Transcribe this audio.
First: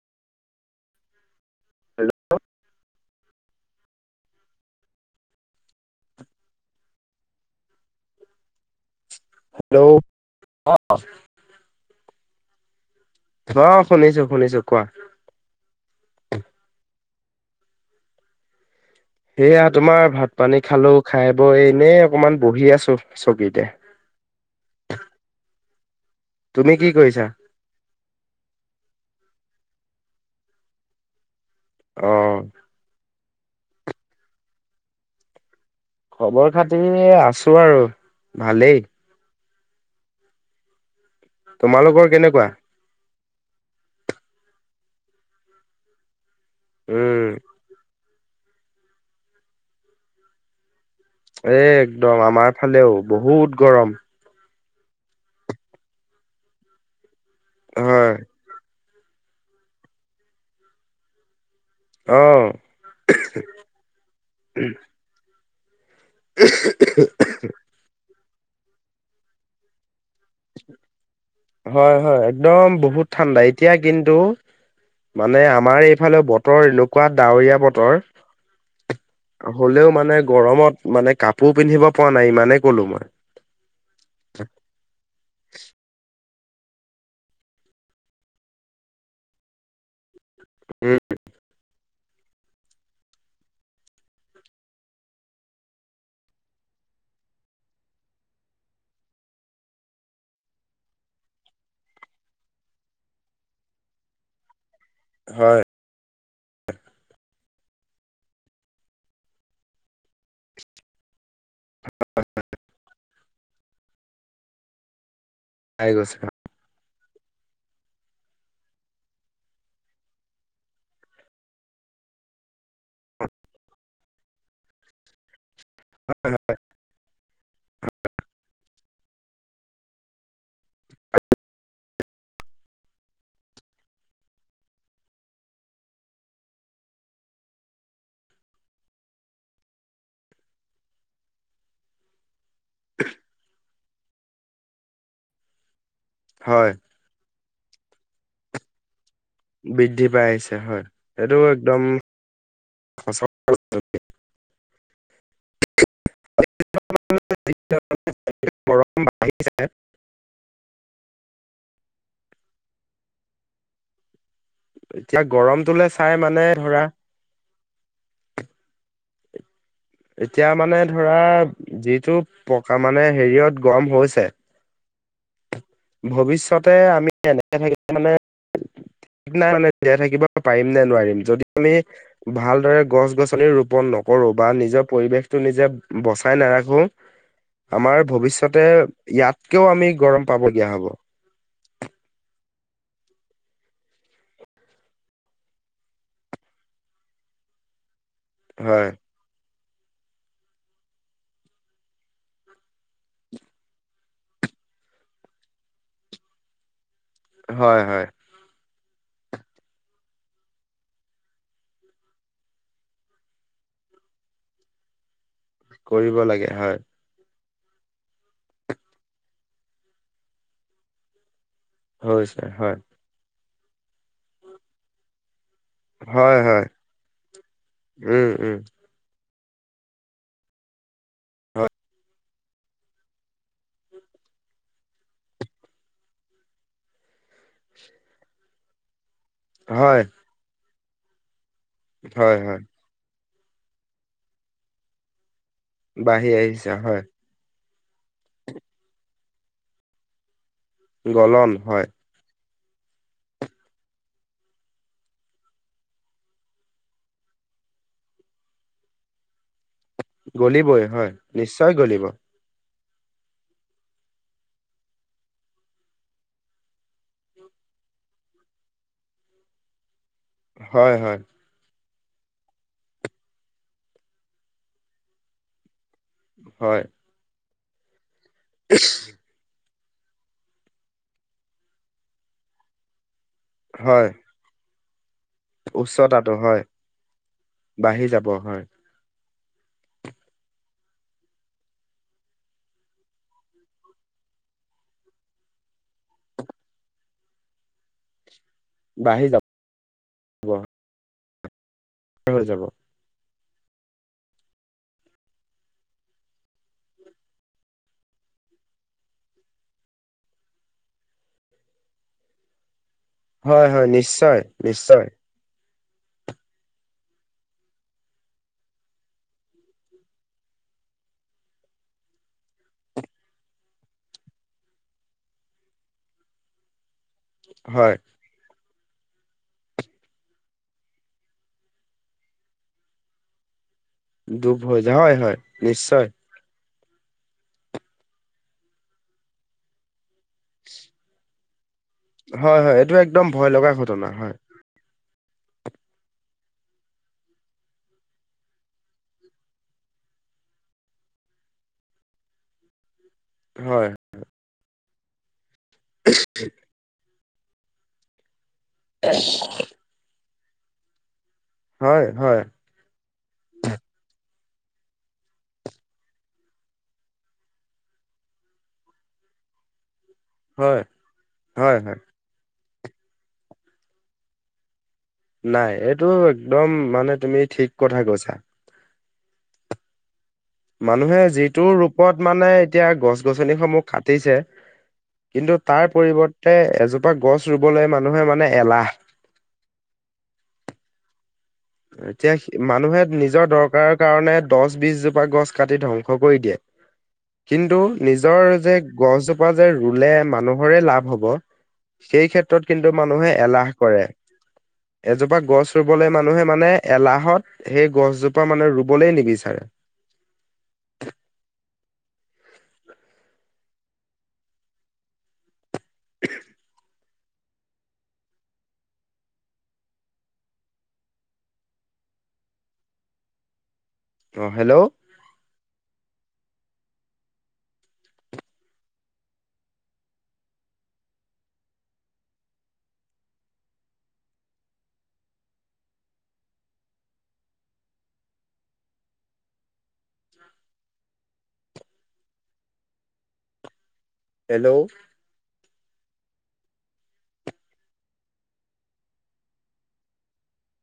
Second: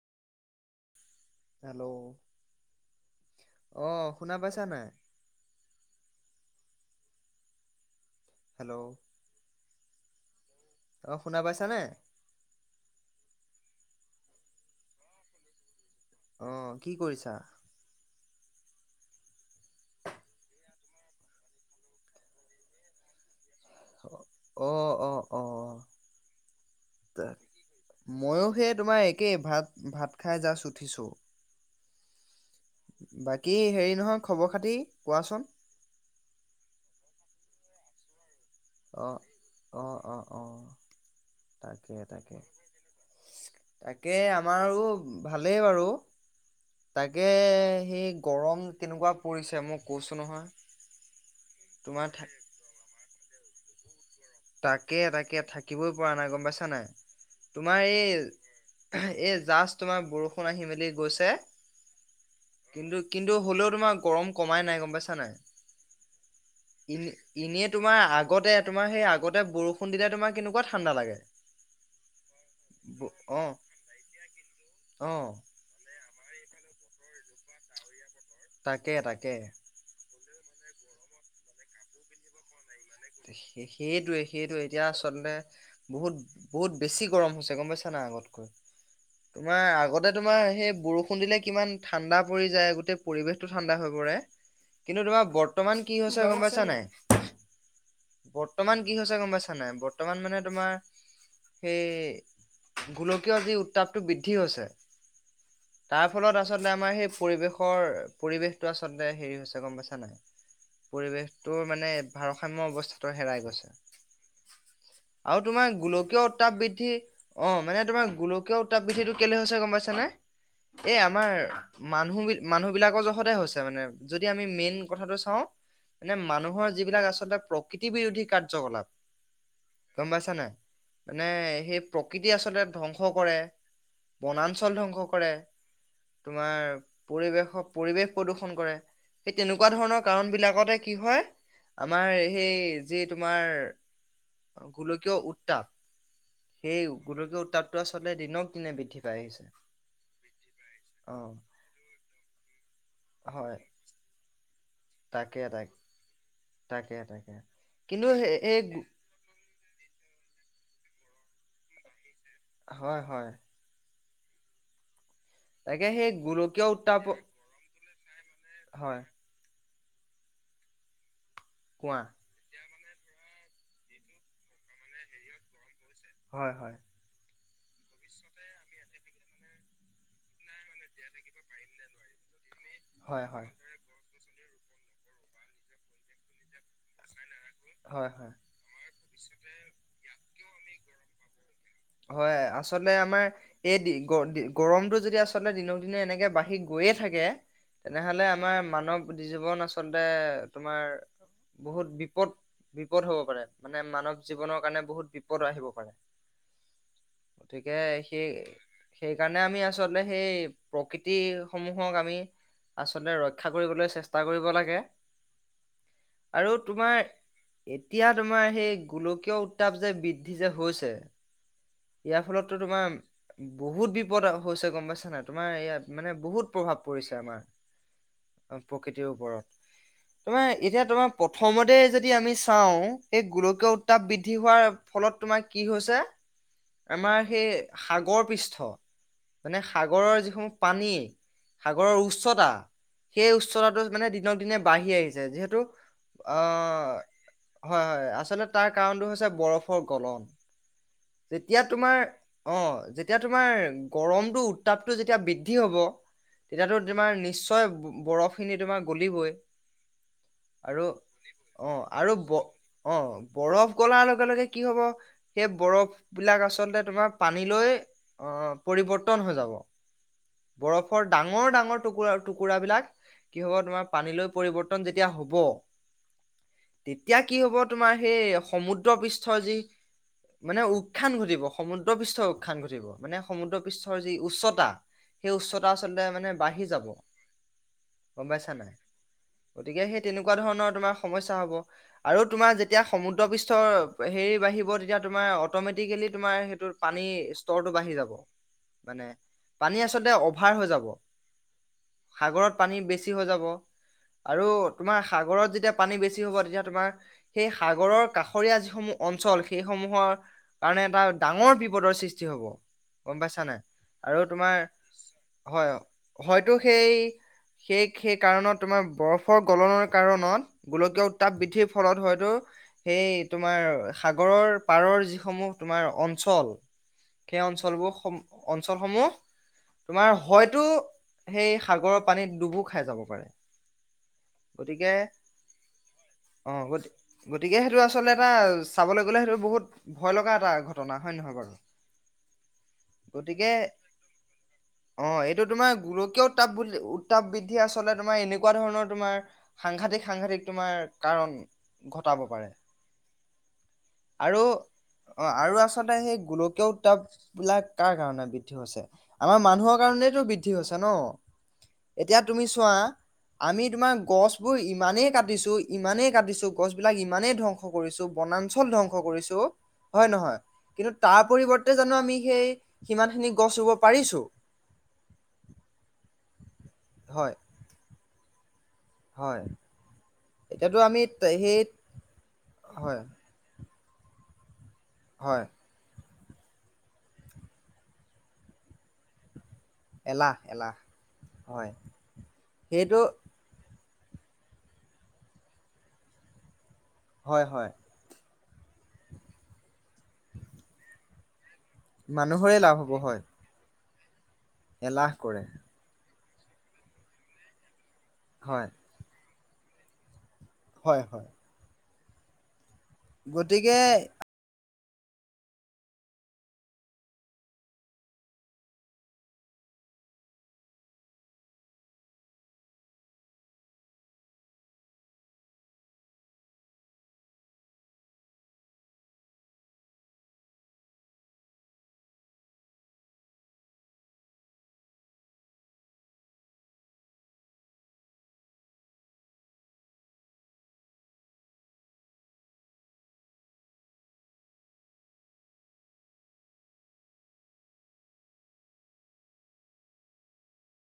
Hello. অ' শুনা পাইছে? [inaudible] হেল্ল' হেল্ল' অ শুনা পাইছানে? অ, শুনিছো শুনিছো কোৱা। অ কি কৰিছা? ছা। সেয়া তোমাৰ ভাত পানী খালো। খাই বৈ এনেই অকমান বহি আছো চকীতে। অ অ অ, তুমি কি কৰিছা? ময়ো সেই তোমাৰ একেই ভাত। ভাত খাই জাছ উঠিছোঁ। অ। বাকী হেৰি নহয় খবৰ খাতি কোৱাচোন। খবৰ খাতি আছোঁ আৰু। ভালেই। অ অ অ অ। তাকে তোমালোকৰ তাকে কেনেকুৱা? তাকে আমাৰো ভালেই বাৰু। উম, তাকে সি। গৰম কেনেকুৱা পৰিছে মই কৈছোঁ নহয়। এ তোমাৰ একদম থা আমাৰ ফালেও। বহুত গৰম। তাকে তাকে, থাকিবই পৰা নাই গম পাইছা নাই। তোমাৰ হয় এই। এ জাষ্ট তোমাৰ বৰষুণ আহি মেলি গৈছে। অ'। কিন্তু কিন্তু হ'লেও তোমাৰ গৰম কমাই নাই গম পা। ইছা নাই? ইনে এনে তোমাৰ আগ। আগতে, তোমাৰ সেই আগত। বৰষুণ দিলে। তোমাৰ কেনেকুৱা ঠাণ্ডা লাগে হয় হয়, একদম বহুত ব- ঠাণ্ডা অ এতিয়া কিন্তু অ মানে আমাৰ এই। ইফালে বতৰ এনেকুৱা ডাৱৰীয়া বতৰ। তাকে তাকে হ'লেও মানে গৰমত মানে। কাপোৰ পিন্ধিব পৰা নাই ইমানে। ক'লো মই। সেইটোৱে সেইটোয়ে এতিয়া। আচলতে বহুত। বহুত বেছি গৰম হৈছে গম হৈছে গম পাইছা নাই আগতকৈ তোমাৰ আগতে। তোমাৰ সেই উম, বৰষুণ দিলে কিমান। ঠাণ্ডা পৰি যায় গোটেই পৰিবেশটো ঠাণ্ডা হৈ পৰে কিন্তু তোমাৰ বৰ্তমান কি হৈছে গম পাইছা নাই। বৰ্তমান কি হৈছে গম পাইছানাই বৰ্তমান মানে তোমাৰ সেই গোলকীয় যি উত্তাপটো বৃদ্ধি হছে। হয়। তাৰ ফলত আচলতে আমাৰ সেই পৰিৱেশ। কৰ পৰিৱেশটো আচলতে হেৰি হৈছে গম পাইছা নাই পৰিৱেশটো মানে ভা। ষাম্য অৱস্থাটো হেৰাই গৈছে। [unintelligible] আৰু তোমাৰ পাই গৈছে গোলকীয় উত্তাপ বৃদ্ধি। অ মানে তোমাৰ গোলকীয় উত্তাপ বিৃদ্ধিটো কেলে হৈছে গম পাইছে নে এই আমাৰ মানুহ মানুহ বিলাকৰ জখতে হৈছে মানে যদি আমি মেইন কথাটো চাওঁ। [unintelligible] এনে মানুহৰ যিবিলাক আছ। আচলতে প্ৰকৃতি বিৰোধী কাৰ্যকলাপৰ গম পাইছানে। মানে সেই। প্ৰকৃতি আচলতে ধ্বংস কৰে বনাঞ্চল ধ্বংস কৰে তোমাৰ পৰিৱেশ পৰিৱেশ প্ৰদূষন কৰে সেই তেনেকুৱা ধৰণৰ কাৰণ বিলাকতে কি হয়। আমাৰ। সেই যি তোমাৰ। গোলকীও উত্তাপ। [unintelligible] হয় সেই গোলকীয়। [unintelligible] তাততো আচলতে দিনক দিনে বৃদ্ধি। পাই আহিছে। বৃদ্ধি পাই আহিছে হয় অ' সেইটো একদম। সঁচা কথা। হয়। তাকে তাক। তাকে তাকে কিন্তু সে এই। গৰম বাঢ়ি হয় হয়। এতিয়া তাকে গৰমটোলে সেই চাই মানে গোলকীয় ধৰা। উত্তাপ হয়। এতিয়া মানে ধৰা। কোৱা যিহেতু প। কা মানে হেৰিয়ত গৰম হৈছে। [unintelligible] হয় ভৱিষ্যতে হয় আমি এনে। [unintelligible] মানে ঠিক নাই মানে জিয়াই থাকিব পাৰিম নে নোৱাৰিম যদি আমি ভাল। দৰে গছ হয় গছনি হয় ৰোপন নকৰো। বা নিজৰ পৰিৱেশটো নিজে বচাই নাৰাখো। আমাৰ হয় হয়। ভৱিষ্যতে ইয়াতকেও আমি গৰম। পাব। দিয়া হ'ব। হয় আচলতে আমাৰ এই দি গ গৰমতটো যদি আচলতে দিনক দিনে এনেকে বাঢ়ি গৈয়ে থাকে তেনেহ'লে আমাৰ হয় মানৱ দ জীৱন নাচ [unintelligible] আচলতে তোমাৰ বহুত বিপদ বিপদ হব পাৰে, মানে মানৱ জীৱনৰ কাৰণে বহুত বিপদ আহিব পাৰে। [unintelligible] গতিকে হয় হয় সেই সেইকাৰণে আমি আচলতে সেই প্ৰকৃতি সমূহক আমি আচলতে ৰক্ষা কৰিবলৈ চেষ্টা কৰিব লাগে। কৰিব আৰু লাগে হয়। তোমাৰ এতিয়া তোমাৰ সেই গোলকীয় উত্তাপ যে বৃদ্ধি যে হৈছে, ইয়াৰ হৈছে ফলতটো হয় তোমাৰ বহুত বিপদ হৈছে গম পাইছ নাই তোমাৰ ইয়াত মানে হয় বহুত হয় প্ৰভাৱ পৰিছে উম উম আমাৰ প্ৰকৃতিৰ ওপৰত। তোমাৰ এতিয়া তোমাৰ হয় প্ৰথমতে যদি আমি চাও এই গোলকীয় উত্তাপ বৃদ্ধি হোৱাৰ ফলত তোমাৰ কি হৈছে, আমাৰ সেই সাগৰ পৃষ্ঠ, মানে হয় সাগৰৰ যিসমূহ পানী, সাগৰৰ হয় উচ্চতা, হয় সেই উচ্চতাটো মানে দিনক দিনে বাঢ়ি আহিছে। যিহেতু, বাঢ়ি আহিছে আহ হয়। হয় হয় আচলতে তাৰ কাৰণটো হৈছে বৰফৰ গলন। গলন যেতিয়া হয়। তোমাৰ অ যেতিয়া তোমাৰ গৰমটো উত্তাপটো যেতিয়া বৃদ্ধি হব তেতিয়াতো তোমাৰ নিশ্চয় বৰফখিনি তোমাৰ গলিবই। গলিবই আৰু হয় নিশ্চয় অ', গলিব। আৰু ব অ বৰফ গলাৰ লগে লগে কি হব সেই বৰফ বিলাক আচলতে তোমাৰ পানীলৈ অ পৰিবৰ্তন হৈ যাব। হয় বৰফৰ হয় ডাঙৰ ডাঙৰ টুকুৰা টুকুৰা বিলাক কি হব তোমাৰ পানীলৈ পৰিৱৰ্তন যেতিয়া হব, হয় তেতিয়া কি হ'ব। তোমাৰ সেই সমুদ্ৰ পৃষ্ঠ যি মানে উ উৎখান ঘটিব সমুদ্ৰ বিশ্বৰ উখান ঘটিব। মানে সমুদ্ৰ পৃষ্ঠৰ হয় যি উচ্চতা, সেই উচ্চতা আচলতে মানে উচ্চতাটো হয় বাঢ়ি যাব। বাঢ়ি যাব গম পাইছা হয় নাই। গতিকে সেই তেনেকোৱা ধৰনৰ তোমাৰ সমস্যা হব, আৰু তোমাৰ যেতিয়া সমুদ্ৰ পৃষ্ঠৰ হেৰি বাঢ়িব তেতিয়া তোমাৰ অতমেটিকেলি তোমাৰ সেইটো পানী স্তৰ তো বাঢ়ি যাব। মানে বাঢ়ি যাব পানী আচলতে অভাৰ হৈ যাব। হৈ সাগৰত যাব পানী বেছি হৈ যাব। আৰু তোমাৰ সাগৰত যেতিয়া পানী বেছি হ'ব তেতিয়া তোমাৰ সেই সাগৰৰ কাষৰীয়া যিসমূহ অঞ্চল সেই সমূহৰ কাৰণে এটা ডাঙৰ বিপদৰ সৃষ্টি হব। গম পাইছা নাই হয় হয় আৰু নিশ্চয় তোমাৰ নিশ্চয় হয় হয়তো সেই সেই সেই কাৰণত তোমাৰ বৰফৰ গলনৰ কাৰণত গোলকীয় উত্তাপ বৃদ্ধিৰ ফলত হয়তো সেই তোমাৰ সাগৰৰ পাৰৰ যি সমূহ তোমাৰ অঞ্চল সেই অঞ্চলবোৰ হয় অঞ্চলসমূহ তোমাৰ হয়তো সেই সাগৰৰ পানীত ডুবো খাই যাব পাৰে দুব হৈ গতিকে যায় হয় হয় নিশ্চয় অ গতি গতিকে সেইটো আচলতে এটা চাবলৈ গ'লে সেইটো বহুত ভয় লগা এটা ঘটনা হয় নহয় বাৰু হয় হয় এইটো একদম ভয় গতিকে লগা ঘটনা হয় অ এইটো তোমাৰ গোলকীয় উত্তাপ উত্তাপ বৃদ্ধি আচলতে তোমাৰ এনেকুৱা ধৰণৰ তোমাৰ সাংঘাতিক সাংঘাতিক তোমাৰ কাৰণ ঘটাব পাৰে হয় আৰু অ আৰু আচ তে সেই গোলকীয় উত্তাপ বিলাক কাৰ কাৰণে ব [unintelligible] আমাৰ মানুহৰ কাৰণেতো বৃদ্ধি হৈছে ন হয় এতিয়া হয় তুমি চোৱা আমি তোমাৰ গছবোৰ ইমানেই কাটিছো ইমানেই কাটিছো গছবিলাক ইমানেই ধ্বংস কৰিছো বনাঞ্চল ধ্বংস কৰিছো হয় নহয় হয় কিন্তু তাৰ পৰিৱৰ্তে হয় জানো হয় আমি সেই সিমানখিনি গছ ৰুব পাৰিছো নাই এইটো একদম মানে হয় তুমি ঠিক কথা কৈছা হয় এতিয়াতো আমি মানুহে ত- সেই যিটো ৰূপত মানে এতিয়া হয় গছ গছনিসমূহ কাটিছে হয় কিন্তু তাৰ পৰিৱৰ্তে তে এজোপা গছ ৰুবলৈ মানুহে মানে এলাহ এলাহ এলাহ হয় এতিয়া সেইটো মানুহে নিজৰ দৰকাৰ কাৰণে দহ বিশজোপা গছ কাটি ধ্বংস কৰি দিয়ে হয় হয় কিন্তু নিজ নিজৰ যে গছজোপা যে ৰুলে মানুহৰে লাভ হ'ব সেই মানুহৰে ক্ষেত্ৰত লাভ হ'ব কিন্তু হয় মানুহে এলাহ কৰে এলাহ এজোপা কৰে গছ ৰুবলৈ মানে মানুহে মানে এলাহত সেই গছজোপা হয় মানে ৰুবলৈ নিবিচাৰে হয় হয় [inaudible] গতিকে [unintelligible] অ হেল্ল' হেল্ল'